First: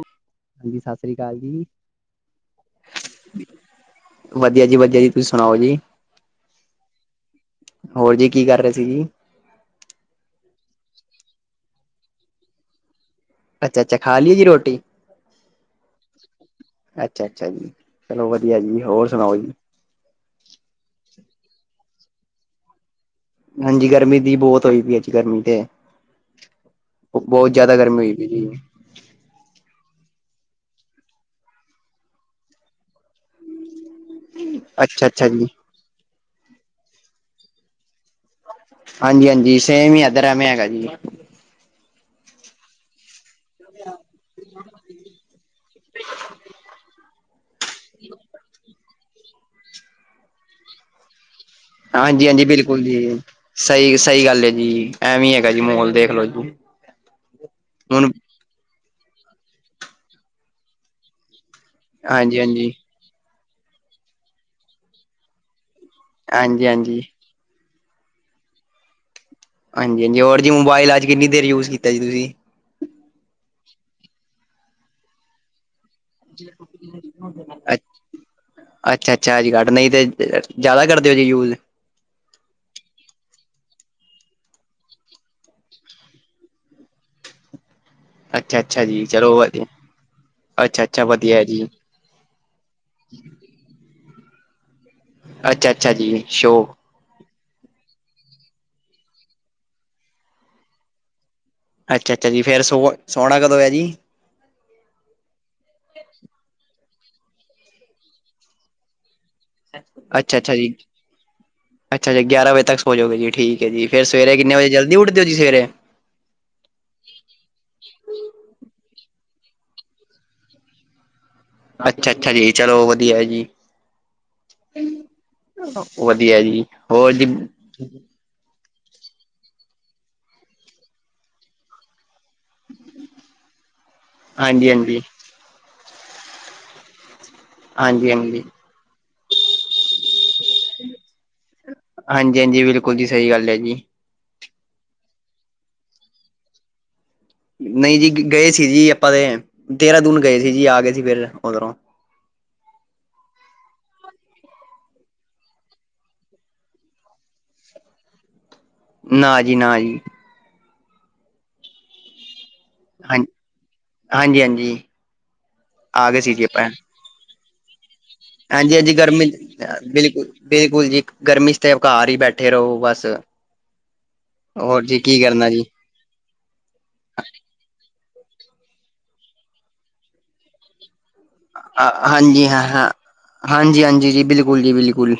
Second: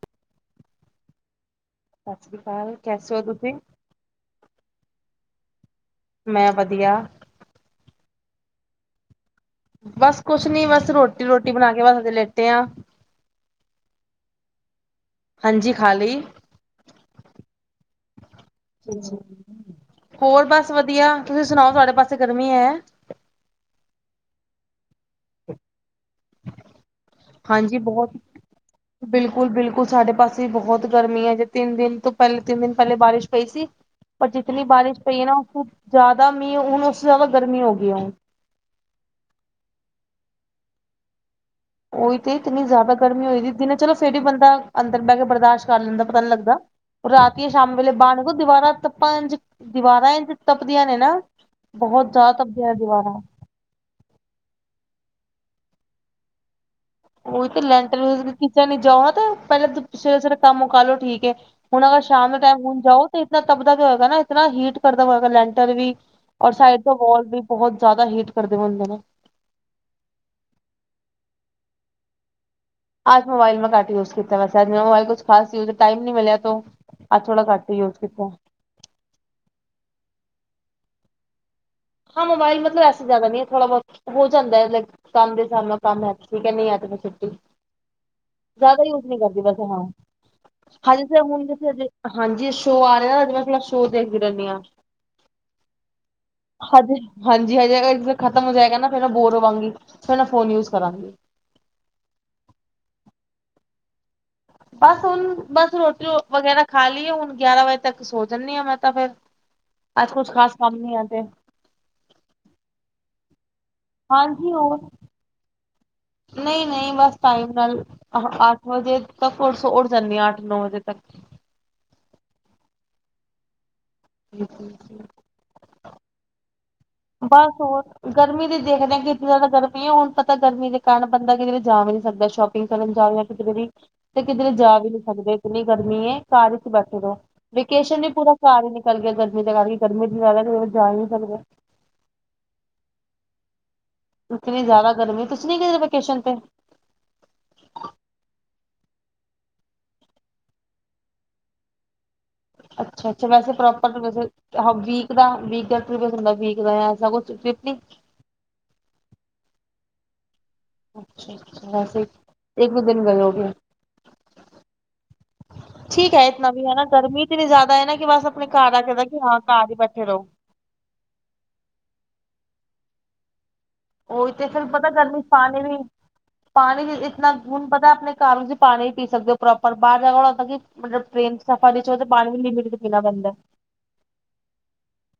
ਹਾਂਜੀ, ਸਤਿ ਸ੍ਰੀ ਅਕਾਲ ਜੀ। ਸਤਿ ਸ਼੍ਰੀ ਅਕਾਲ, ਕੈਸੇ ਔ ਤੁਸੀਂ? ਵਧੀਆ ਜੀ ਵਧੀਆ ਜੀ, ਤੁਸੀਂ ਸੁਣਾਓ ਜੀ? ਮੈਂ ਵਧੀਆ, ਹੋਰ ਜੀ ਕੀ ਕਰ ਰਹੇ ਸੀ ਜੀ? ਬਸ ਕੁਛ ਨੀ ਬਸ ਰੋਟੀ-ਰੋਟੀ ਬਣਾ ਕੇ ਬਜੇ ਲੇਟੇ ਆ। ਅੱਛਾ ਖਾ ਲਈਏ ਜੀ ਰੋਟੀ, ਹਾਂਜੀ ਖਾਲੀ, ਅੱਛਾ, ਅੱਛਾ, ਜੀ ਚਲੋ ਵਧੀਆ ਜੀ, ਹੋਰ ਸੁਣਾਓ ਜੀ? ਹੋਰ ਬਸ ਵਧੀਆ, ਤੁਸੀਂ ਸੁਣਾਓ? ਸਾਡੇ ਪਾਸੇ ਗਰਮੀ ਹੈ। ਹਾਂਜੀ ਗਰਮੀ ਦੀ ਬਹੁਤ ਹੋਈ ਪਈ ਹੈ ਜੀ। ਗਰਮੀ ਤੇ ਹੈ, ਬਹੁਤ ਜ਼ਿਆਦਾ ਗਰਮੀ ਹੋਈ ਪਈ ਸੀ। ਬਿਲਕੁਲ-ਬਿਲਕੁਲ ਸਾਡੇ ਪਾਸੇ ਬਹੁਤ ਗਰਮੀ ਐ, ਜੇ ਤਿੰਨ ਦਿਨ ਤੋਂ ਪਹਿਲੇ ਤਿੰਨ ਦਿਨ ਪਹਿਲੇ ਬਾਰਿਸ਼ ਪਈ ਸੀ। ਪਰ ਜਿਤਨੀ ਬਾਰਿਸ਼ ਅੱਛਾ ਪਈ ਐ ਅੱਛਾ ਨਾਂ, ਜੀ ਉਸ ਜ਼ਿਆਦਾ ਮੀਂਹ ਹੁਣ ਉਸ ਤੋਂ ਜ਼ਿਆਦਾ ਗਰਮੀ ਹੋ ਗਈ ਐ। ਹਾਂਜੀ, ਹਾਂਜੀ, ਸੇਮ ਹੀ ਇੱਧਰ ਐਵੇਂ ਹੈਗਾ ਜੀ। ਉਹੀ ਤੇ ਇਤਨੀ ਜ਼ਿਆਦਾ ਗਰਮੀ ਹੋਈ ਦੀ, ਦਿਨੇ ਚਲੋ ਫਿਰ ਹੀ ਬੰਦਾ ਅੰਦਰ ਬਹਿ ਕੇ ਬਰਦਾਸ਼ਤ ਕਰ ਲੈਂਦਾ, ਪਤਾ ਨੀ ਲੱਗਦਾ। ਰਾਤੀਆਂ ਸ਼ਾਮ ਵੇਲੇ ਬਾਹ ਨ ਕੋੋ ਦੀਵਾਰਾਂ ਤੱਪਾਂ ਇੰਚ ਦੀਵਾਰਾਂ ਇੰਝ ਤੱਪਦੀਆਂ ਨੇ ਨਾ, ਬਹੁਤ ਹਾਂਜੀ, ਜ਼ਿਆਦਾ ਹਾਂਜੀ ਤਪਦੀਆਂ ਨੇ ਬਿਲਕੁਲ ਜੀ। ਦੀਵਾਰਾਂ। ਸਹੀ, ਸਹੀ ਗੱਲ ਐ ਜੀ, ਐਵੇਂ ਹੈਗਾ ਜੀ ਮਾਹੋਲ ਦੇਖ ਲੋ ਜੀ। ਉਹੀ ਤੇ ਲੈਂਟਰ ਹੁਣ ਕਿਸੇ ਨੀਂ ਜਾ, [unintelligible] ਤੇ ਪਹਿਲਾਂ ਸਵੇਰੇ-ਸਵੇਰੇ ਕੰਮ ਉਕਾ ਲੋ ਤੇ ਠੀਕ ਐ। ਹੁਣ ਅਗਰ ਸ਼ਾਮ ਹਾਂਜੀ ਦੇ ਹਾਂਜੀ ਟਾਈਮ ਹਾਂਜੀ ਹੁਣ ਜਾਓ, ਤਾਂ ਇਤਨਾ ਤਬਦਾ ਹੋਏਗਾ ਨਾਂ, ਇਤਨਾ ਹੀਟ ਕਰਦਾ ਹੋਗਾ ਲੈਂਟਰ ਵੀ। ਔਰ ਸਾਈਡ ਤੋਂ ਹਾਂਜੀ ਵਾਲ ਵੀ ਬਹੁਤ ਜ਼ਿਆਦਾ ਹੀਟ ਕਰਦੇ ਹੋਣਗੇ ਨਾਂ। ਹਾਂਜੀ, ਹਾਂਜੀ ਜੀ ਮੋਬਾਇਲ ਅੱਜ ਕਿੰਨੀ ਦੇਰ ਯੂਜ ਕੀਤਾ ਜੀ ਤੁਸੀਂ ਅਜ ਮੋਬਾਈਲ ਘੱਟ ਯੂਸ ਕੀਤਾ ਵੈਸੇ ਮੇਰਾ ਮੋਬਾਈਲ ਕੁਛ ਖਾਸ ਯੂਜ ਟਾਈਮ ਨੀਂ ਮਿਲਿਆ ਤੋ ਅੱਜ ਥੋੜ੍ਹਾ ਘੱਟ ਯੂਜ ਕੀਤਾ। ਅੱਛਾ-ਅੱਛਾ ਏ ਜੇ ਘੱਟ ਨਹੀਂ ਤੇ ਜ਼ਿਆਦਾ ਕਰਦੇ ਓ ਜੇ ਯੂਜ ਹਾਂ ਮੋਬਾਈਲ ਮਤਲਬ ਏਸੇ ਜ਼ਿਆਦਾ ਨੀਂ ਥੋੜਾ ਬਹੁਤ ਹੋ ਜਾਂਦਾ ਲਾਇਕ ਕੰਮ ਦੇ ਹਿਸਾਬ ਨਾਲ ਕੰਮ ਹੈ ਠੀਕ ਹੈ, ਨਹੀਂ ਆਤ ਛੁੱਟੀ ਅੱਛਾ-ਅੱਛਾ ਜ਼ਿਆਦਾ ਜੀ ਯੂਜ ਨਹੀਂ ਚਲੋ ਕਰਦੀ ਵਧੀਆ ਵੈਸੇ ਹਾਂ। ਹਾਂ ਅੱਛਾ-ਅੱਛਾ ਜ ਵਧੀਆ ਹੁਣ ਜੀ ਹਾਂਜੀ ਸ਼ੋਅ ਆ ਰਿਹਾ, ਨਾਂ ਅੱਜ ਮੈਂ ਥੋੜ੍ਹਾ ਸ਼ੋਅ ਦੇਖਦੀ ਰਹਿੰਦੀ ਹਾਂ। ਅੱਛਾ-ਅੱਛਾ ਜੀ। ਸ਼ੋਅ ਹਾਜੀ-ਹਾਂਜੀ-ਹਾਜੀ ਖ਼ਤਮ ਹੋ ਜਾਏਗਾ ਨਾ, ਫਿਰ ਮੈਂ ਬੋਰ ਹੋਵਾਂਗੀ, ਫਿਰ ਮੈਂ ਫੋਨ ਯੂਜ ਕਰਾਂਗੀ। ਅੱਛਾ-ਅੱਛਾ ਜੀ, ਫੇਰ ਸੋ ਸੋਹਣਾ ਕਦੋਂ ਹੈ ਜੀ। ਬਸ ਹੁਣ ਬਸ ਰੋਟੀ ਵਗੈਰਾ ਖਾ ਲਈਏ, ਹੁਣ ਗਿਆਰਾਂ ਵਜੇ ਤੱਕ ਸੋ ਜਾਂਣੀ ਆਂ ਮੈਂ ਤਾਂ ਫੇਰ ਅੱਛਾ-ਅੱਛਾ ਜੀ, ਅੱਛਾ-ਅੱਛਾ, ਗਿਆਰਾਂ ਵਜੇ ਤੱਕ ਸੋ ਜੋਗੇ ਜੀ ਠੀਕ। ਜੀ ਫਿਰ ਸਵੇਰੇ ਕਿਨੇ ਵਜੇ ਜਲਦੀ ਉਠਦੇ ਹੋ ਜੀ ਸਵੇਰੇ ਨਈਂ, ਨਈ ਬਸ ਟਾਈਮ ਨਾਲ। ਆਹ ਅੱਠ ਵਜੇ ਤੱਕ ਉਠ ਜਾਂਦੀ ਹਾਂ, ਅੱਠ ਨੌਂ ਵਜੇ ਤੱਕ। ਅੱਛਾ-ਅੱਛਾ ਜੀ, ਚਲੋ ਵਧੀਆ ਜੀ। [inaudible] ਵਧੀਆ ਜੀ। ਹੋਰ ਜੀ ਬਸ ਉਹ ਗਰਮੀ ਦੇਖਦੇ, ਹਾਂ ਕਿ ਇੱਕ ਜ਼ਿਆਦਾ ਗਰਮੀ ਹੈ, ਹੁਣ ਪਤਾ ਗਰਮੀ ਦੇ ਕਾਰਨ ਬੰਦਾ ਕਿਤੇ ਜਾ ਵੀ ਨ੍ਹੀਂ ਸਕਦਾ ਸ਼ੋਪ ਕਰਨ ਜਾ ਕਿਧ ਤੇ ਕਿਧਰੇ ਜਾ ਵੀ ਹਾਂਜੀ-ਹਾਂਜੀ ਨੀਂ ਸਕਦੇ ਕਿੰਨੀ ਗਰਮੀ ਏ, ਘਰ ਵਿਚ ਬੈਠੇ ਰੋ ਵੇਕੇਸ਼ਨ ਵੀ ਪੂਰਾ ਹਾਂਜੀ-ਹਾਂਜੀ ਘਰ ਹੀ ਨਿਕਲ ਗਿਆ, ਗਰਮੀ ਦੇ ਕਰਕੇ ਗਰਮੀ ਜ਼ਿਆਦਾ ਜਾ ਹੀ ਨਹੀਂ ਸਕਦੇ। ਹਾਂਜੀ-ਹਾਂਜੀ ਬਿਲਕੁਲ ਜੀ, ਸਹੀ ਗੱਲ ਹੈ ਜੀ। ਇਤਨੀ ਜ਼ਿਆਦਾ ਗਰਮੀ ਤੁਸੀਂ ਨੀ ਕਿਧ ਵੈਕੇਸ਼ਨ ਤੇੇ ਨਈਂ ਜੀ, ਗਏ ਸੀ ਜੀ ਆਪਾਂ ਤੇ, ਦੇਰਾਾਂ ਦੂਨ ਗਏ ਸੀ ਜੀ, ਆ ਗਏ ਸੀ ਫਿਰ ਉਧਰੋਂ ਅੱਛਾ-ਅੱਛਾ ਵੈਸੇਪਰ ਵੈਸੇ ਆ ਵੀਕ ਦਾ ਵੀਕ ਦਾ ਹੁੰਦਾ ਵੀਕ ਦਾ ਕੁਛ [unintelligible] ਨਾਂ ਜੀ, ਨਾਂ ਜੀ। ਅੱਛਾ, ਅੱਛਾ ਵੈਸੇ ਇੱਕ ਵੀ ਦਿਨ ਗਏ ਹਾਂਜੀ ਹੋਗੇ ਹਾਂਜੀ-ਹਾਂਜੀ ਆ ਠੀਕ ਗਏ ਐ ਸੀ ਜੀ ਇਤਨਾ ਵੀ ਆਪਾਂ ਹੈ ਨਾਂ ਗਰਮੀ ਇਤਨੀ ਜ਼ਿਆਦਾ ਨਾਂ ਕਿ ਬਸ ਆਪਣੇ ਘਰ ਦਾ ਹਾਂਜੀ-ਹਾਂਜੀ ਕਹਿੰਦਾ ਕਿ ਗਰਮੀ ਹਾਂ ਘਰ ਹੀ ਬੈਠੇ ਰਹੋ। ਬਿਲਕੁਲ ਬਿਲਕੁਲ ਜੀ, ਗਰਮੀ ਤੇ ਘਾਰ ਹੀ ਬੈਠੇ ਰਹੋ ਬਸ ਉਹੀ ਤੇ ਫਿਰ ਹੋਰ ਪਤਾ ਜੀ ਕੀ ਗਰਮੀ ਸਾ ਕਰਨਾ ਨੇ ਜੀ ਵੀ ਪਾਣੀ ਇਤਨਾ ਹੁਣ ਪਤਾ ਆਪਣੇ ਘਰ ਪਾਣੀ ਵੀ ਪੀ ਸਕਦੇ ਹੋ ਪ੍ਰੋਪਰ, ਬਾਹਰ ਜਾ ਕੇ ਮਤਲਬ ਟਰੇਨ ਚ ਪਾਣੀ ਵੀ ਹਾਂਜੀ ਹਾਂ ਲਿਮਿਟ ਚ ਹਾਂ ਪੀਣਾ ਪੈਂਦਾ ਹਾਂਜੀ, ਹਾਂਜੀ ਜੀ, ਬਿਲਕੁਲ ਜੀ, ਬਿਲਕੁਲ।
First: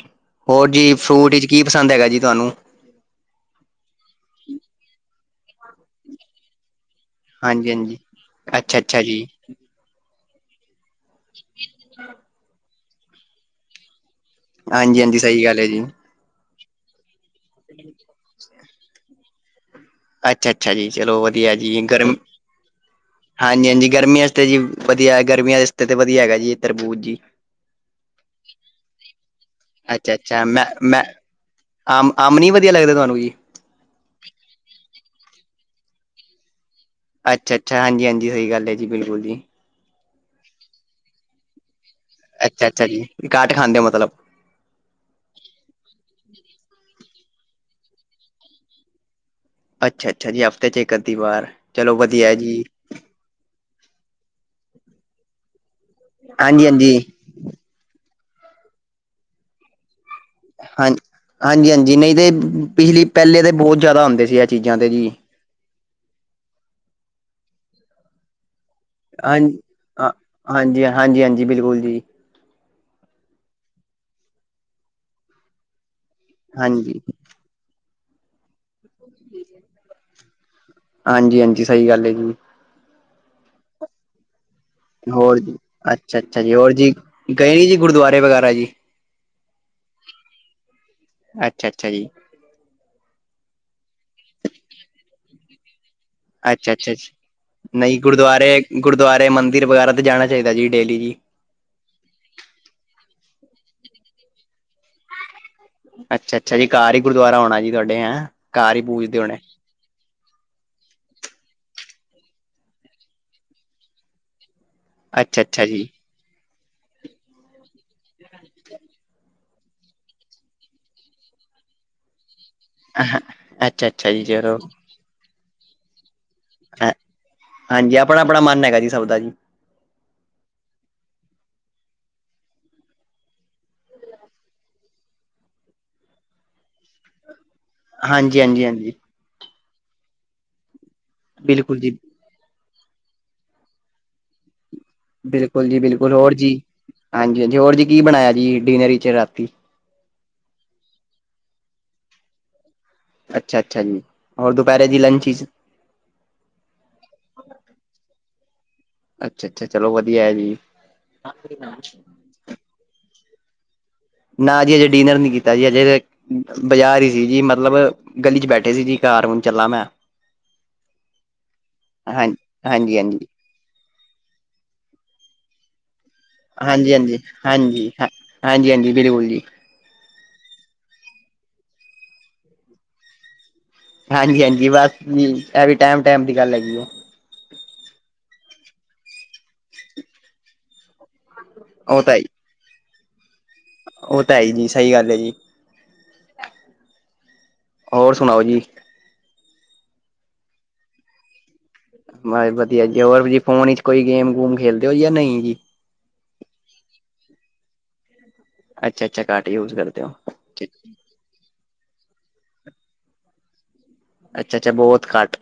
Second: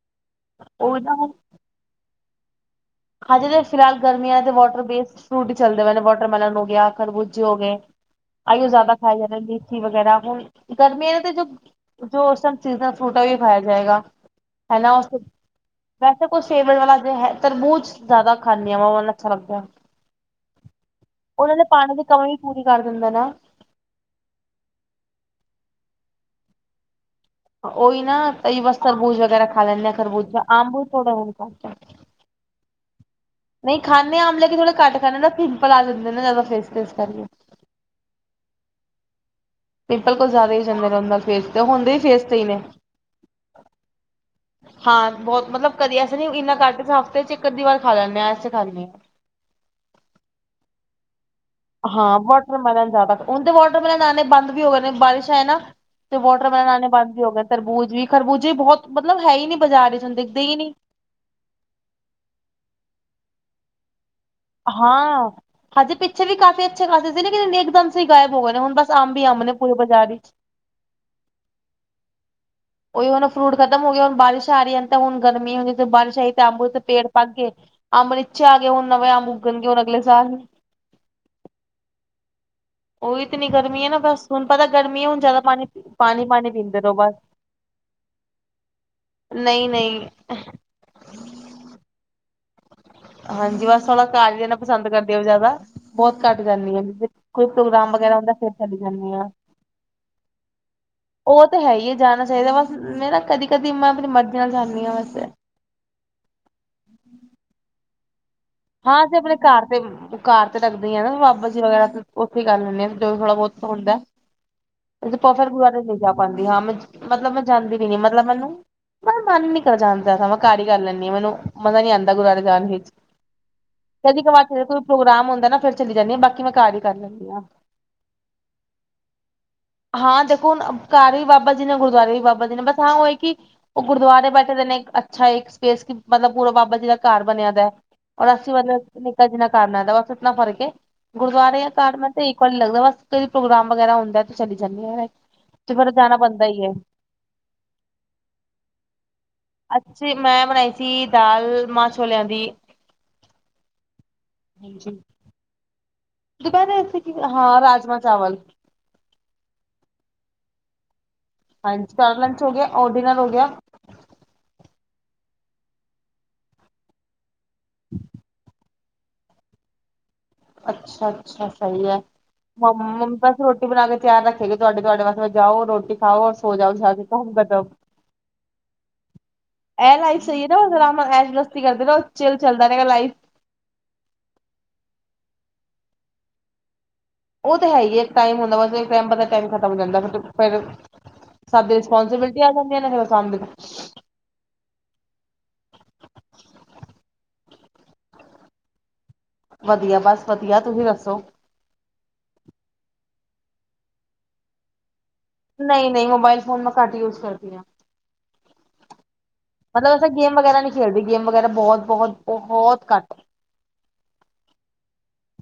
ਹੋਰ ਜੀ ਉਹੀ ਨਾ ਫਰੂਟ ਵਿੱਚ ਕੀ ਪਸੰਦ ਹੈਗਾ ਜੀ ਤੁਹਾਨੂੰ ਹਾਂਜੀ ਤੇ ਫਿਲਹਾਲ ਗਰਮੀਆਂ ਤੇ ਵਾਟਰ ਬੇਸਡ ਫਰੂਟ ਹੀ ਚੱਲਦੇ ਏ ਨੇ ਵਾਟਰਮੈਲਨ ਹੋ ਗਿਆ ਖਰਬੂਜੇ ਹੋ ਗਏ। ਹਾਂਜੀ-ਹਾਂਜੀ ਆਈਓ ਜ਼ਿਆਦਾ ਖਾਈ [unintelligible] ਜੀ। ਮੋਸੰਮੀ ਵਗੈਰਾ ਗਰਮੀ ਨਾ ਤੇ ਜੋ [unintelligible] ਵੀ ਖਾਇਆ ਜਾਏਗਾ। ਹਨਾ ਹਾਂਜੀ-ਹਾਂਜੀ ਸਹੀ ਗੱਲ ਹੈ ਜੀ ਵੈਸੇ ਕੁਛ ਫੇਟ ਵਾਲਾ ਜੇ ਤਰਬੂਜ ਜ਼ਿਆਦਾ ਹਾਂਜੀ ਉਹ ਵਾਲਾ ਅੱਛਾ ਲੱਗਦਾ। ਅੱਛਾ -ਅੱਛਾ ਜੀ ਚਲੋ ਵਧੀਆ ਉਹਨਾਂ ਨੇ ਜੀ ਪਾਣੀ ਦੀ ਗਰਮ, ਕਮੀ ਵੀ ਪੂਰੀ ਕਰ ਦਿੰਦਾ ਨਾ ਹਾਂ। ਹਾਂਜੀ, ਹਾਂਜੀ ਗਰਮੀਆਂ ਤੇ ਜੀ, ਵਧੀਆ ਗਰਮੀਆਂ ਆਸਤੇ ਤੇ ਵਧੀਆ ਹੈਗਾ ਜੀ ਇ ਤਰਬੂਜ ਜੀ। ਉਹੀ ਨਾ ਤਾਂ ਬਸ ਤਰਬੂਜ਼ ਵਗੈਰਾ ਖਾ ਲੈਂਦੇ ਆਂ ਖਰਬੂਜ ਅੱਛਾ-ਅੱਛਾ ਅੰਬ ਮੈਂ ਅੰਬੂ ਮੈਂ ਥੋੜਾ ਹੁਣ ਘੱਟ ਐ। ਅੰਬ ਅੰਬ ਨਹੀਂ ਵਧੀਆ ਲੱਗਦੇ ਤੁਹਾਨੂੰ ਕੀ ਨਹੀਂ ਖਾਂਦੇ ਅੰਬ ਥੋੜਾ ਘੱਟ ਖਾਂਦੇ ਤਾਂ ਪਿੰਪਲ ਆ ਜਾਂਦੇ ਨੇ ਜ਼ਿਆਦਾ ਫੇਸ- ਫੇਸ ਕਰਕੇ ਅੱਛਾ- ਅੱਛਾ ਹਾਂਜੀ ਜੀ ਹਾਂਜੀ ਸਹੀ ਗੱਲ ਜੀ ਬਿਲਕੁਲ ਜੀ। ਪਿੰਪਲ ਕੁਛ ਜ਼ਿਆਦਾ ਹੀ ਜਾਂਦੇ ਰਹਿੰਦਾ ਫੇਸ ਤੇ ਹੁੰਦੇ ਐ। ਅੱਛਾ -ਅੱਛਾ ਜੀ, ਘੱਟ ਖਾਂਦੇ ਹੋ ਮਤਲਬ ਹਾਂ ਬਹੁਤ ਮਤਲਬ ਕਦੇ ਅਸੇ ਨੀ ਇੰਨਾ ਘੱਟ ਹਫ਼ਤੇ 'ਚ ਇੱਕ ਅਧੀ ਵਾਰ ਖਾ ਲੈਂਦੇ ਹਾਂ ਐਸੀ ਗੱਲ ਨਹੀਂ। ਅੱਛਾ- ਅੱਛਾ ਜੀ ਹਫ਼ਤੇ 'ਚ ਇੱਕ ਅੱਧੀ ਵਾਰ ਚਲੋ ਹਾਂ ਵਧੀਆ ਜੀ, ਵਾਟਰਮੈਲਨ ਜ਼ਿਆਦਾ, ਹੁਣ ਤੇ ਵਾਟਰਮੈਲਨ ਆਉਣੇ ਬੰਦ ਵੀ ਹੋ ਗਏ ਨੇ ਬਾਰਿਸ਼ ਹੈ ਨਾ। ਤੇ ਵਾਟਰਮੈਲਨ ਆਉਣੇ ਹਾਂਜੀ-ਹਾਂਜੀ, ਬੰਦ ਵੀ ਹੋ ਗਏ ਤਰਬੂਜ ਵੀ ਖਰਬੂਜੇ ਵੀ ਬਹੁਤ ਮਤਲਬ ਹੈ ਹੀ ਨੀ ਬਾਜ਼ਾਰ ਹੁਣ ਦੇ ਹਾਂਜੀ- ਹਾਂਜੀ -ਹਾਂਜੀ ਨਹੀਂ ਤੇ ਪਿਛਲੀ ਪਹਿਲੇ ਤਾਂ ਬਹੁਤ ਜ਼ਿਆਦਾ ਹੁੰਦੇ ਸੀ ਅ ਹਾਂ ਹਜੇ ਪਿੱਛੇ ਵੀ ਕਾਫ਼ੀ ਅੱਛੇ ਖਾਸੇ ਸੀ ਲੇਕਿਨ ਇਕ ਦਮ ਸਹੀ ਗਾਇਬ ਹੋ ਗਏ ਨੇ ਹੁਣ ਬਸ ਅੰਬ ਈ ਹਾਂ ਅੰਬ ਣੇ ਪੂਰੇ ਹਾਂ ਬਾਜ਼ਾਰ ਚ ਹਾਂਜੀ -ਹਾਂਜੀ- ਹਾਂਜੀ ਬਿਲਕੁਲ ਜੀ। ਉਹੀ ਹੁਣ ਫਰੂਟ ਖਤਮ ਹੋ ਗਿਆ ਹੁਣ ਬਾਰਸ਼ ਆ ਰਹੀ ਹੈ ਤਾਂ ਹੁਣ ਗਰਮੀਆਂ ਦੀ ਤੇ ਬਾਰਿਸ਼ ਆਈ। ਤੇ ਅੰਬ ਤੇ ਹਾਂਜੀ, ਪੇੜ ਪੱਕ ਗਏ ਅੰਬ ਇੱਛੇ ਆਣ ਗਏ ਹੁਣ ਨਵੇਂ ਅੰਬ ਉੱਗਣਗੇ ਹੁਣ ਅਗਲੇ ਸਾਲ ਹਾਂਜੀ- ਹਾਂਜੀ ਸਹੀ ਗੱਲ ਹੈ ਜੀ। ਉਹੀ ਇਤਨੀ ਗਰਮੀ ਹੈ ਨਾ ਬਸ ਤੁਹਾਨੂੰ ਪਤਾ ਗਰਮੀ ਹੁਣ ਹੋਰ ਜ਼ਿਆਦਾ ਜੀ, ਪਾਣੀ, ਅੱਛਾ-ਅੱਛਾ ਪਾਣੀ ਜੀ, ਹੋਰ ਪੀਂਦੇ ਰਹੋ ਜੀ ਬਸ ਗਏ ਨੀ ਜੀ ਗੁਰਦੁਆਰੇ ਵਗੈਰਾ ਜੀ? ਨਹੀਂ -ਨਹੀਂ ਅੱਛਾ- ਅੱਛਾ ਜੀ। ਹਾਂਜੀ ਬਸ [unintelligible] ਦੇਣਾ ਪਸੰਦ ਕਰਦੇ ਹੋ ਜ਼ਿਆਦਾ [unintelligible] ਘੱਟ ਅੱਛਾ ਜਾਂਦੀ ਆ -ਅੱਛਾ ਕੋਈ ਅੱ ਪ੍ਰੋਗਰਾਮ ਨਹੀਂ ਵਗੈਰਾ ਹੁੰਦਾ ਫਿਰ ਚਲੀ ਗੁਰਦੁਆਰੇ- ਜਾਂਦੀ ਗੁਰਦੁਆਰੇ ਆ। ਮੰਦਿਰ ਵਗੈਰਾ ਤੇ ਜਾਣਾ ਚਾਹੀਦਾ ਜੀ ਡੇਲੀ ਜੀ। ਉਹ ਤਾਂ ਹੈ ਹੀ ਹੈ ਜਾਣਾ ਚਾਹੀਦਾ ਬਸ ਮੈਂ ਨਾ ਕਦੀ- ਕਦੀ ਮੈਂ ਆਪਣੀ ਮਰਜ਼ੀ ਨਾਲ ਜਾਂਦੀ ਹਾਂ ਵੈਸੇ ਅੱਛਾ -ਅੱਛਾ ਜੀ ਘਰ ਹੀ ਗੁਰਦੁਆਰਾ ਹੋਣਾ ਜੀ ਤੁਹਾਡੇ ਹੈਂ। ਘਰ ਹੀ ਹਾਂ ਅਸੀਂ ਪੂਜਦੇ ਆਪਣੇ ਹੋਣੇ ਘਰ ਤੇ ਘਰ ਤੇ ਰਖਦੇ ਹੀ ਆ ਨਾ ਬਾਬਾ ਜੀ ਵਗੈਰਾ ਉੱਥੇ ਹੀ ਕਰ ਲੈਂਦੀ ਆ ਜੋ ਵੀ ਥੋੜਾ ਬਹੁਤ ਹੁੰਦਾ। [unintelligible] ਅੱਛਾ-ਅੱਛਾ ਜੀ। ਨਹੀਂ ਜਾ ਪਾਉਂਦੀ ਹਾਂ ਮੈਂ ਮਤਲਬ ਮੈਂ ਜਾਂਦੀ ਵੀ ਨ ਮਤਲਬ ਮੈਨੂੰ ਮੈਂ ਮਨ ਨੀ ਕਰ ਜਾਂਣਦਾ ਮੈਂ ਘਰ ਕਰ ਲੈਂਦੀ ਹਾਂ ਮੈਨੂੰ ਮਜ਼ਾ ਨੀ ਆਉਂਦਾ ਗੁਰਦੁਆਰੇ ਜਾਣ ਵਿਚ [unintelligible] [unintelligible] ਕਦੀ ਕ ਵਾਰ ਚਲੋ 'ਚ ਕੋਈ ਪ੍ਰੋਗਰਾਮ ਹੁੰਦਾ ਨਾ ਫਿਰ ਚੱਲ ਜਾਂਦੀ ਹਾਂ ਬਾਕੀ ਮੈਂ ਘਰ ਹੀ ਕਰ ਲੈਂਦੀ ਹਾਂ। ਹਾਂਜੀ ਆਪਣਾ- ਆਪਣਾ ਮਨ ਹੈਗਾ ਜੀ ਸਭ ਦਾ ਜੀ। ਹਾਂ ਦੇਖੋ ਹੁਣ ਘਰ ਵੀ ਬਾਬਾ ਜੀ ਨੇ ਗੁਰਦੁਆਰੇ ਵੀ ਬਾਬਾ ਜੀ ਨੇ ਬਸ ਹਾਂ ਉਹ ਹੈ ਕਿ ਉਹ ਗੁਰਦੁਆਰੇ ਬੈਠੇ ਦੇ ਨੇ ਅੱਛਾ ਇੱਕ ਸਪੇਸ ਮਤਲਬ ਪੂਰਾ ਬਾਬਾ ਜੀ ਦਾ ਘਰ ਬਣਿਆ ਦਾ ਹੈ। ਔਰ ਅਸੀਂ ਹਾਂਜੀ-ਹਾਂਜੀ, ਹਾਂਜੀ ਮਤਲਬ ਹਾਂਜੀ, ਨਿੱਕਾ ਜਿੰਨਾ ਕਾਰਨਾ ਆਂਦਾ ਬਸ ਇਤਨਾ ਫਰਕ ਹੈ ਗੁਰਦੁਆਰੇ ਜਾਂ ਬਿਲਕੁਲ ਕਾਰ ਜੀ ਮ ਤੇ ਇੱਕ ਵਾਰੀ ਲੱਗਦਾ ਬਸ ਕਈ ਪ੍ਰੋਗਰਾਮ ਵਗੈਰਾ ਹੁੰਦਾ ਤੇ ਚਲੀ ਜਾਂਦੀ ਹਾਂ। ਬਿਲਕੁਲ ਜੀ ਬਿਲਕੁਲ ਹੋਰ ਜੀ, ਹਾਂਜੀ -ਹਾਂਜੀ ਹੋਰ ਜੀ ਕੀ ਬਣਾਇਆ ਜੀ ਡਿਨਰ ਵਿਚ ਰਾਤੀ ਅੱਛੇ ਮੈਂ ਬਣਾਈ ਸੀ ਦਾਲ ਮਾਂ ਛੋਲਿਆਂ ਦੀ। ਅੱਛਾ ਅੱਛਾ ਜੀ ਹੋ ਦੁਪਹਿਰ ਜੀ ਲੰਚ [unintelligible] ਦੁਪਹਿਰੇ ਅਸੀ ਕਿ ਹਾਂ ਰਾਜਮਾ ਚਾਵਲ ਅੱਛਾ ਅੱਛਾ, ਚਲੋ ਵਧੀਆ ਹੈ ਜੀ। ਹਾਂਜੀ ਤੁਹਾਡਾ ਲੰਚ ਹੋ ਗਿਆ ਔਰ ਡਿਨਰ ਹੋ ਗਿਆ। ਨਾ ਜੀ ਅਜੇ ਡਿਨਰ ਨੀ ਕੀਤਾ ਜੀ ਅਜੇ ਬਾਜ਼ਾਰ ਹੀ ਸੀ ਜੀ ਮਤਲਬ ਗਲੀ ਚ ਬੈਠੇ ਸੀ ਜੀ ਘਰ ਹੁਣ ਚੱਲਾਂ ਮੈਂ ਅੱਛਾ- ਅੱਛਾ ਸਹੀ ਹੈ। ਹਾਂ ਹਾਂਜੀ-ਹਾਂਜੀ, [unintelligible] ਰੋਟੀ ਬਣਾ ਕੇ ਤਿਆਰ ਰੱਖੇਗੀ ਤੁਡੇ- ਤੁਹਾਡੇ ਵਾਸਤੇ ਜਾਓ ਰੋਟੀ ਖਾਓ। ਸੋ ਜਾਓ ਜਾ ਹਾਂਜੀ- ਕੇ ਹਾਂਜੀ- ਕੰਮ ਖਤਮ ਹਾਂਜੀ ਆ। ਹਾਂਜੀ -ਹਾਂਜੀ ਬਿਲਕੁਲ ਜੀ। ਇਹ ਲਾਈਫ ਸਹੀ ਹੈ ਨਾਰਾ ਐਸਤੀ ਕਰਦੇ ਰ ਚੇਲ ਚੱਲਦਾ ਰਹੇਗਾ ਲਾਈਫ। ਹਾਂਜੀ-ਹਾਂਜੀ ਬਸ ਵੀ, ਇਹ ਵੀ ਟਾਇਮ ਟਾਇਮ ਦੀ ਗੱਲ ਹੈਗੀ ਆ। ਉਹ ਤਾਂ ਹੈ ਹੀ ਟਾਈਮ ਹੁੰਦਾ ਟਮ- ਟਮ ਖਤਮ ਹੋ ਜਾਂਦਾ। ਫ ਫਿਰ ਸਾਡੀ ਉਹ ਤਾਂ ਹੈ ਰਿਸਪੋਂਸੀਬਿਲਿਟੀ ਆ ਜਾਂਦੀ ਨਾ ਕੰਮ ਉਹ ਤਾਂ ਹੈ ਜੀ ਸਹੀ ਗੱਲ ਹੈ ਜੀ। ਹੋਰ ਸੁਣਾਓ ਜੀ। ਵਧੀਆ, ਬਸ ਵਧੀਆ। ਤੁਸੀਂ ਦੱਸੋ? ਬਸ ਵਧੀਆ ਜੀ। ਹੋਰ ਜੀ ਫੋਨ ਵਿਚ ਚ' ਕੋਈ ਗੇਮ- ਗੂਮ ਖੇਲਦੇ ਹੋ ਜਾਂ ਨਹੀਂ ਜੀ। ਨਹੀਂ -ਨਹੀਂ ਮੋਬਾਈਲ ਫੋਨ ਮੈਂ ਘਟ ਯੂਜ ਕਰਦੀ ਹਾਂ। ਅੱਛਾ-ਅੱਛਾ ਘੱਟ ਯੂਜ ਮਤਲਬ ਕਰਦੇ ਅਸੀਂ ਹੋ ਗੇਮ ਵਗੈਰਾ ਨਹੀਂ ਖੇਡਦੇ। ਗੇਮ ਵਗੈਰਾ ਬਹੁਤ- ਬਹੁਤ- ਬਹੁਤ ਘੱਟ। ਅੱਛਾ- ਅੱਛਾ, ਬਹੁਤ ਘੱਟ।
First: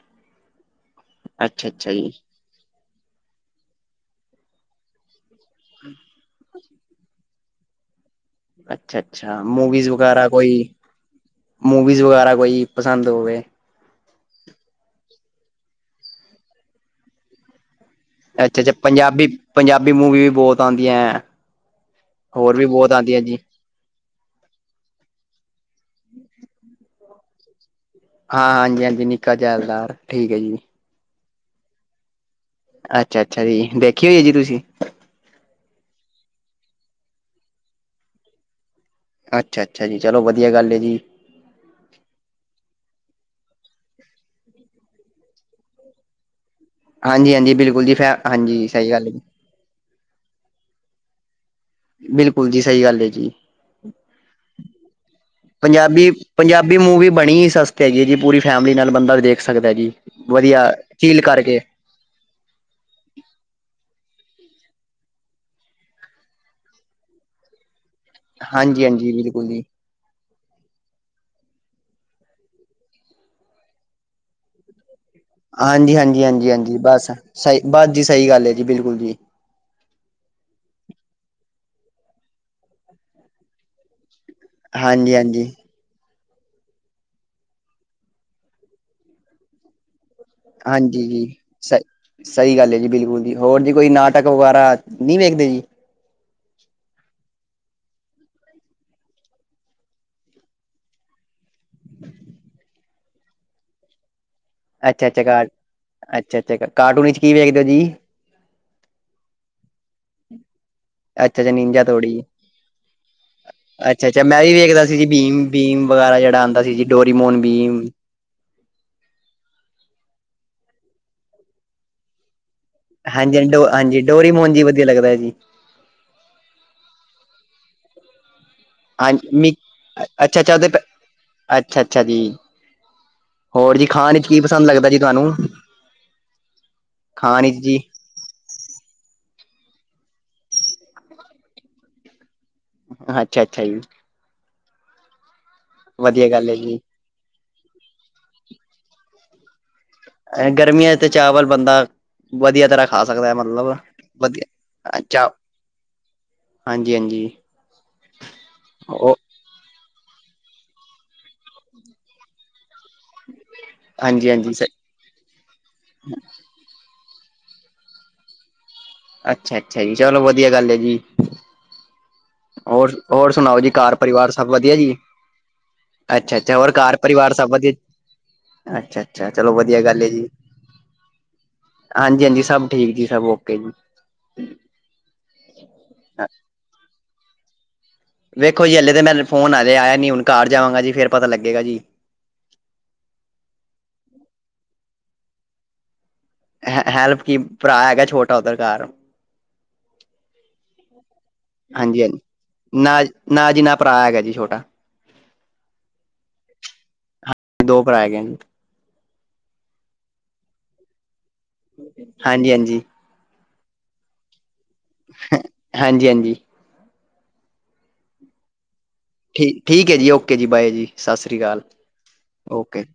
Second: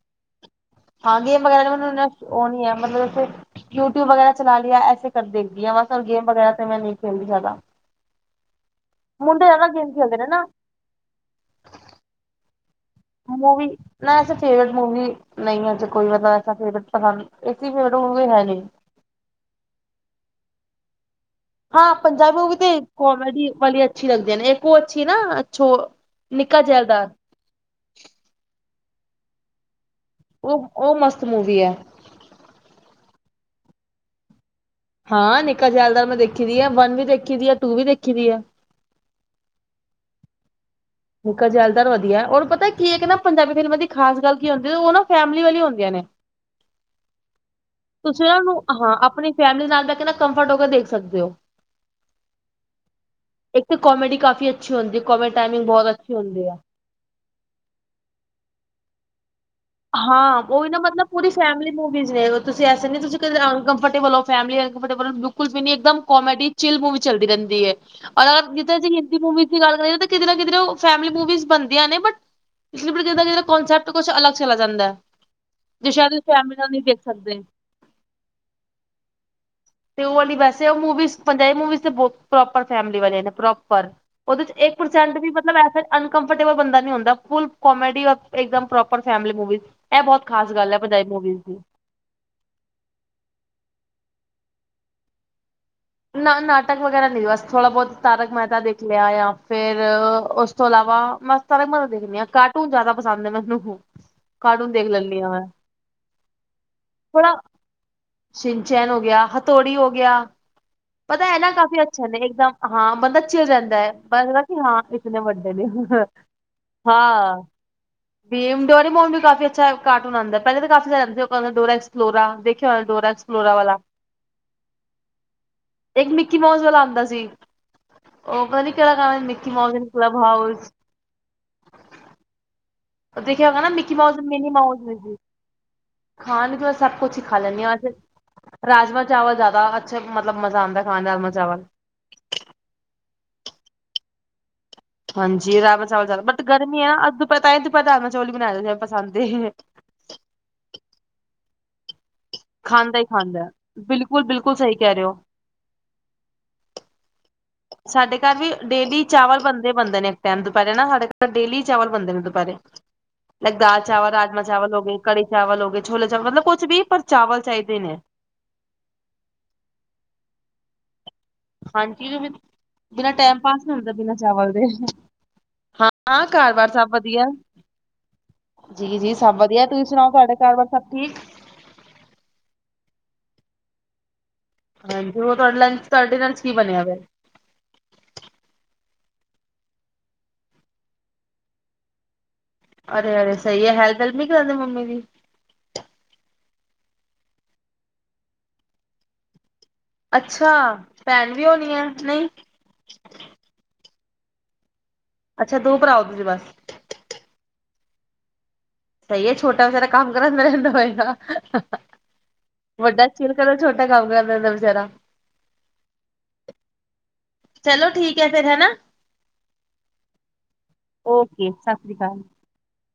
ਹਾਂ, ਗੇਮ ਵਗੈਰਾ ਮੈਨੂੰ ਅੱਛਾ-ਅੱਛਾ ਜੀ। ਇੰ ਉਹ ਨ ਨਹੀਂ ਹੈ। ਮਤਲਬ ਉ ਯੂਟਿਊਬ ਵਗੈਰਾ ਚਲਾ ਲਿਆ ਐੇ। ਦੇਖਦੀ ਬਸ। ਹੁਣ ਗੇਮ ਵਗੈਰਾ ਤੇ ਮੈਂ ਨਹੀਂ ਖੇਲਦੀ ਸਕਦਾ। ਅੱਛਾ- ਅੱਛਾ ਮੂਵੀਜ਼ ਗੇਮ ਖੇਲਦੇ ਨੇ ਵਗੈਰਾ ਨਾ ਕੋਈ, ਮੂਵੀਜ਼ ਵਗੈਰਾ ਕੋਈ ਪਸੰਦ ਹੋਵੇ। ਮੂਵੀ ਨਾ ਐਸੇ ਫੇਵਰੇਟ ਮੂਵੀ, ਨਹੀਂ ਹੈੇ ਕੋਈ ਮਤਲਬ ਫੇਵ ਪਸੰਦ ਐ ਫੇਰੇਟ ਮੂਵੀ ਹੈ ਨਹੀਂ। ਪੰਜਾਬੀ- ਪੰਜਾਬੀ ਮੂਵੀ ਵੀ ਬਹੁਤ ਆਉਂਦੀਆਂ ਹੈ। ਹਾਂ ਪੰਜਾਬੀ ਮੂਵੀ ਹੋਰ ਵੀ ਤੇ ਬਹੁਤ ਆਉਂਦੀਆਂ ਜੀ। ਕੋਮੇਡੀ। ਵਾਲੀ ਅੱਛੀ ਲੱਗਦੀ ਨੇ। ਇੱਕ ਉਹ ਅੱਛੀ ਨਾ ਅੱਛੋ ਨਿੱਕਾ ਜੈਲਦਾਰ। ਹਾਂ, ਹਾਂਜੀ- ਹਾਂਜੀ ਨਿੱਕਾ ਜੈਲਦਾਰ ਠੀਕ ਹੈ ਜੀ। ਉਹ ਉਹ ਮਸਤ ਮੂਵੀ ਹੈ। ਅੱਛਾ- ਅੱਛਾ ਜੀ, ਦੇਖੀ ਹੋਈਏ ਜੀ ਤੁਸੀਂ? ਹਾਂ। ਨਿੱਕਾ ਜਿਆਲਦਾਰ ਮੈਂ ਦੇਖੀ ਦੀ ਆ ਵੰਨ ਵੀ ਦੇਖੀ ਦੀ ਹੈ ਟੂ ਵੀ ਦੇਖੀ ਦੀ ਹੈ। ਅੱਛਾ -ਅੱਛਾ ਜੀ। ਚਲੋ ਵਧੀਆ ਗੱਲ ਜੀ। ਨਿਕਲ ਜੈਲਦਾਰ ਵਧੀਆ। ਰ ਪਤਾ ਕੀ ਹੈ ਨਾ ਪੰਜਾਬੀ ਫਿਲਮਾਂ ਦੀ ਖਾਸ ਗੱਲ ਕੀ ਹੁੰਦੀ। ਉਹ ਨਾ ਫੈਮਿਲੀ ਵਾਲੀ ਹੁੰਦੀਆਂ ਨੇ। ਹਾਂਜੀ- ਹਾਂਜੀ, ਬਿਲਕੁਲ ਜੀ ਫ ਤੁਸੀਂ ਉਹਨਾਂ ਨੂੰ ਹਾਂਜੀ। ਸਹੀ ਹਾਂ ਗੱਲ ਜੀ। ਆਪਣੀ ਫੈਮਿਲੀ ਨਾਲ ਤਾਂ ਨਾ ਕੰਫਰਟ ਹੋ ਗਿਆ ਦੇਖ ਸਕਦੇ ਹੋ। ਬਿਲਕੁਲ ਜੀ ਸਹੀ ਗੱਲ ਏ ਜੀ। ਇੱਕ ਤਾਂ ਕੋਮੇਡੀ ਕਾਫੀ ਅੱਛੀ ਹੁੰਦੀ। ਕੋਮੇਡੀ ਟਾਈਮਿੰਗ ਬਹੁਤ ਅੱਛੀ ਹੁੰਦੀ ਆ। ਵੀ ਮੂਵੀ ਬਣੀ ਸਸਤ ਹੈਗੀ ਜੀ। ਪੂਰੀ ਫੈਮਲੀ ਨਾਲ ਬੰਦਾ ਦੇਖ ਸਕਦਾ ਜੀ। ਵਧੀਆ ਚੀਲ ਕਰਕੇ ਮੁਵੀਜ਼ ਨੇ ਤੁਸੀਂਸੇ ਨੀ ਤੁਸੀਂ ਕਦੇ ਅਨਕੰਫਰਟੇਬਲ ਹੋ ਫੈਮਲੀ ਅਨਕਫਰੇਬਲ ਹੋ ਬਿਲਕੁਲ ਵੀ ਨੀ ਇੱਕਦਮ ਕੋੇਡੀ। ਚੀਲ ਮੂਵੀ ਚੱਲਦੀ ਰਹਿੰਦੀ ਹੈ। ਔਰਗਰ ਜਿੱਥੇ ਅਸੀਂ ਹਾਂਜੀ-ਹਾਂਜੀ ਹਿੰਦੀ ਬਿਲਕੁਲ ਮੂਵੀਜ਼ ਦੀ ਜੀ। ਗੱਲ ਕਰੀਏ। ਕਿ ਨਾ ਕਿ ਫੈਮਲੀ ਮੁਵੀ ਬਣਦੀਆਂ ਨੇ ਬਟ ਕਿਤੇ ਨਾੋਂਸਪਟ ਕੁਝ ਚਲਾ ਜਾਂਦਾ। ਜੋ ਹਾਂਜੀ- ਸ਼ਾਇਦ ਹਾਂਜੀ- ਹਾਂਜੀ ਫੈਮਿਲੀ ਨਾਲ -ਹਾਂਜੀ ਨਹੀਂ ਦੇਖ ਬਸ ਸਕਦੇ। ਸਹੀ ਬਸ ਜੀ। ਸਹੀ ਗੱਲ ਹੈ ਜੀ ਬਿਲਕੁਲ ਜੀ। ਤੇ ਉਹ ਵਾਲੀ ਵੈਸੇ ਉਹਪੰਜਾਬੀ ਮਵੀਵੋਪ ਫੈ ਵਾਲੇ ਨੇ ਪ੍ਰੋਪਰ ਉਹ ਦੇ ਇਕ ਪਰਸੇੰਟ ਵੀ ਹਾਂਜੀ-ਹਾਂਜੀ, ਬੰਦਾ ਹਾਂਜੀ ਅਨਕਫਟੇਬਲ ਨਹੀਂ ਹੰਦਾ। ਫੋਲ ਕੋਮੇਡੀ ਔਰ ਇਕ ਦਮ ਪਰੋਪਰ। Family movies. ਇਹ ਬਹੁਤ ਖਾਸ ਗੱਲ ਹੈ ਭਜਾਈ ਹਾਂਜੀ ਜੀ ਮੂਵੀਜ਼ ਦੀ। ਸਹੀ ਸਹੀ ਗੱਲ ਹੈ ਜੀ। ਬਿਲਕੁਲ ਜੀ, ਹੋਰ ਜੀ ਕੋਈ ਨਾਟਕ ਵਗੈਰਾ ਨਹੀਂ ਵੇਖਦੇ ਜੀ। ਨਾ ਨਾਟਕ ਵਗੈਰਾ ਨਹੀਂ। ਬਸ ਥੋੜਾ ਬਹੁਤ ਤਾਰਕ ਮਹਿਤਾ ਦੇਖ ਲਿਆ ਜਾਂ ਫੇਰ ਉਸ ਤੋਂ ਇਲਾਵਾ, ਬਸ ਸਾਰਕ ਮਹਿਤਾ ਤਾਂ ਦੇਖਦੇ ਹਾਂ। ਕਾਰਟਨ ਜਿਆਦਾ ਪਸੰਦ ਮੈਨੂੰ ਹਾ। [inaudible] ਕਾਟੂਨ ਦੇਖ ਲੈਂਦੀ ਅੱਛਾ-ਅੱਛਾ ਹਾਂ ਕਾ ਬਸ। ਅੱਛਾ-ਅੱਛਾ ਕਾਰਟੂਨ ਵਿੱਚ ਕੀ ਥੋੜਾ ਵੇਖਦੇ ਹੋ ਜੀ? ਸਿੰਵਨਚੈਨ ਹੋ ਗਿਆ, ਹਥੋੜੀ ਹੋ ਗਿਆ। ਹ [inaudible] ਪਤਾ ਇਹ ਨਾ ਕਾਫੀ ਅੱਛੇ ਨੇ, ਇੱਕਦਮ ਹਾਂ। ਬੰਦਾ ਚਿਰ ਰਹਿੰਦਾ ਹੈ। ਅੱਛਾ-ਅੱਛਾ ਮੈਂ ਮਦਾ ਵੀ ਕਿ ਹਾਂ ਵੇਖਦਾ ਸੀ ਜੀ ਇਤਨੇ ਬੀਮ ਵੱਡੇ ਨੇ ਬੀਮ ਵਗੈਰਾ ਜਿਹੜਾ ਆਉਂਦਾ ਸੀ। ਜ ਡੋਰੀਮੋਨ, ਬੀਮ ਵੀ ਡੋਰੀ ਮੋਨਮ ਵੀ ਕਾਫੀ ਅੱਛਾ ਕਾਰਟੂਨ ਆਉਂਦਾ। ਪਹਿਲੇ ਤਾਂ ਕਾੀਿਆਦਾ ਸੀ ਡੋ ਐਕਸਲੋਰਾ ਦੇਖ ਹਾਂਜੀ- ਹਾਂਜੀ ਡੋ ਹਾਂਜੀ। ਡੋਰੀ ਮੋਨ ਜੀ ਵਧੀਆ ਲੱਗਦਾ ਹੈ ਜੀ। ਇੱਕ ਮਿੱਕੀ ਮਾਸ ਵਾਲਾ ਆਉਂਦਾ ਸੀ। ਉਹ ਕਹਦੀ ਕਿਹੜਾ ਗਾਣਾ ਹਾਂਜੀ ਮਿੱਕੀ ਮਸ ਕਲੱਬ ਹਾਊਸ। ਅੱਛਾ- ਅੱਛਾ ਜੀ। ਦੇਖਿਆ ਹੋਗਾ ਨਾ ਹੋਰ ਜੀ, ਮਿੱਕੀ ਖਾਣ ਮਾਊਸ ਵਿੱਚ ਕੀ ਮਿਨੀ ਪਸੰਦ ਮਾਊਸ ਲੱਗਦਾ ਜੀ ਮਿਊਜ਼ਿਕ। ਤੁਹਾਨੂੰ। ਖਾਣ ਕਿ ਮੈਂ ਸਭ ਕੁਛ ਹੀ ਖਾ ਖਾਣ ਵਿੱਚ ਲੈਂਦੀ ਹਾਂ। ਜੀ ਸੇ ਰਾਜਮਾਂ -ਚਾਵਲ ਜ਼ਿਆਦਾ ਅੱਛਾ। ਮਤਲਬ ਮਜ਼ਾ ਆਉਦਾ ਖਾਣ ਰਾਜਮਾਂ- ਚਾਵਲ। ਅੱਛਾ- ਅੱਛਾ ਜੀ। ਹਾਂਜੀ। ਰਾਜਮਾ- ਚਾਵਲ ਜ਼ਿਆਦਾ। ਵਧੀਆ ਬਟ ਗੱਲ ਜੀ ਗਰਮੀ ਹੈ ਨਾ ਅ ਤਾਂ ਰਾਜਮਾ- ਚੌਲ ਵੀ ਬਣਾਏ ਹੋ ਪਸੰ ਏ। ਗਰਮੀਆਂ ਤੇ ਚਾਵਲ ਬਣਦਾ। ਵਧੀਆ ਤਰ੍ਹਾਂ ਖਾਂਦਾ ਖਾ ਹੀ ਸਕਦਾ। ਖਾਂਦਾ ਮਤਲਬ ਬਿਲਕੁਲ ਬਿਲਕੁਲ ਸਹੀ ਵਧੀਆ ਕਹਿ ਰਹੇ ਹੋ ਚਾ ਹਾਂਜੀ -ਹਾਂਜੀ। ਸਾਡੇ ਘਰ ਵੀ ਡੇਲੀ ਚਾਵਲ ਬਣਦਾ। ਬਣਦੇ ਨੇ, ਇੱਕ ਟਾਈਮ ਦੁਪਹਿਰੇ ਨਾ ਸਾਡੇ ਘਰ ਡੇਲੀ ਚਾਵਲ ਬਣਦੇ ਨੇ ਦੁਪਹਿਰੇ। ਲਾਈਕ ਦਾਲ- ਚਾਵਲ, ਰਾਜਮਾਂ ਹਾਂਜੀ-ਹਾਂਜੀ ਸ ਚਾਵਲ ਹੋ ਗਏ ਕੜੀ -ਚਾਵਲ ਹੋ ਗਏ, ਛੋਲੇ -ਚਾਵਲ ਮਤਲਬ ਕੁਛ ਵੀ ਪਰ ਚਾਵਲ ਚਾਹੀਦੇ ਨੇ। ਅੱਛਾ- ਅੱਛਾ ਜੀ, ਚਲੋ ਵਧੀਆ ਗੱਲ ਹੈ ਜੀ। ਹਾਂਜੀ। ਹੋਰ ਬਿਨਾਂ ਹੋਰ ਟੈਮ ਸੁਣਾਓ ਪਾਸ ਜੀ ਨਹੀਂ ਹੁੰਦਾ ਘਰ ਬਿਨਾਂ ਪਰਿਵਾਰ ਸਭ ਚਾਵਲ ਦੇ। ਵਧੀਆ ਜੀ ਹਾਂ। ਘਰ ਅੱਛਾ-ਅੱਛਾ ਬਾਰ ਹੋਰ ਸਭ ਵਧੀਆ। ਪਰਿਵਾਰ ਸਭ ਵਧੀਆ ਜੀ ਜੀ ਅੱਛਾ-ਅੱਛਾ ਸਭ ਚਲੋ ਵਧੀਆ। ਤੁਸੀਂ ਸੁਣਾਓ ਤੁਹਾਡੇ ਘਰ ਵਾਰ ਸਭ ਠੀਕ? ਹਾਂਜੀ- ਹਾਂਜੀ ਸਭ ਠੀਕ ਜੀ ਸਭ, ਓਕੇ ਜੀ। ਹਾਂਜੀ। ਉਹ ਤੁਹਾਡੇ ਲੰਚ ਤੁਹਾ ਡਿਨਰ ਚ ਕੀ ਬਣਿਆ ਫ? ਵੇਖੋ ਜੀ, ਹਲੇ ਤਾਂ ਮੈਂ ਫੋਨ ਆਵਾ ਆਆ ਨੀ। ਹੁਣ ਘਰ ਜਾਵਾਂਗਾ ਜੀ ਫੇਰ ਪਤਾ ਲੱਗੇਗਾ ਜੀ। ਅਰੇ- ਅਰੇ ਸਹੀ ਹੈਲਮ -ਹਲ ਨੀ ਕਰਾਉਂਦੇ ਮੰਮੀ ਦੀ। ਹੈਲਪ ਕੀ ਭਰਾ ਹੈਗਾ ਛੋਟਾ ਉਧਰ ਘਰ। ਅੱਛਾ! ਭੈਣ ਵੀ ਹੋਣੀ ਹੈ ਹਾਂਜੀ-ਹਾਂਜੀ ਨਹੀਂ। ਨਾ ਨਾ ਜੀ ਨਾ ਭਰਾ ਹੈਗਾ ਜੀ ਛੋਟਾ। ਅੱਛਾ। ਦੋ ਭਰਾਓ ਤੁਸੀਂ ਬਸ। ਹਾਂ। ਦੋ ਭਰਾ ਹੈ ਗਏ। ਤਾਂ ਇਹ ਛੋਟਾ ਵਿਚਾਰਾ ਕੰਮ ਕਰਾ ਮ ਰਹਿੰਦਾ ਹੋਏਗਾ। ਹਾਂਜੀ- ਹਾਂਜੀ। ਵੱਡਾ ਚਰ ਕਰਦਾ ਛੋਟਾ ਕੰਮ ਕਰਦਾਦਾ ਵਿਚਾਰਾ। ਹਾਂਜੀ- ਹਾਂਜੀ। ਚਲੋ, ਠੀਕ ਹੈ ਫੇਰ ਹੈ। ਠੀ ਠੀਕ ਹੈ ਜੀ, ਓਕੇ ਜੀ, ਬਾਏ ਜੀ, ਸਤਿ ਸ਼੍ਰੀ ਓਕੇ ਅਕਾਲ। ਸਤਿ ਸ੍ਰੀ ਅਕਾਲ। ਓਕੇ,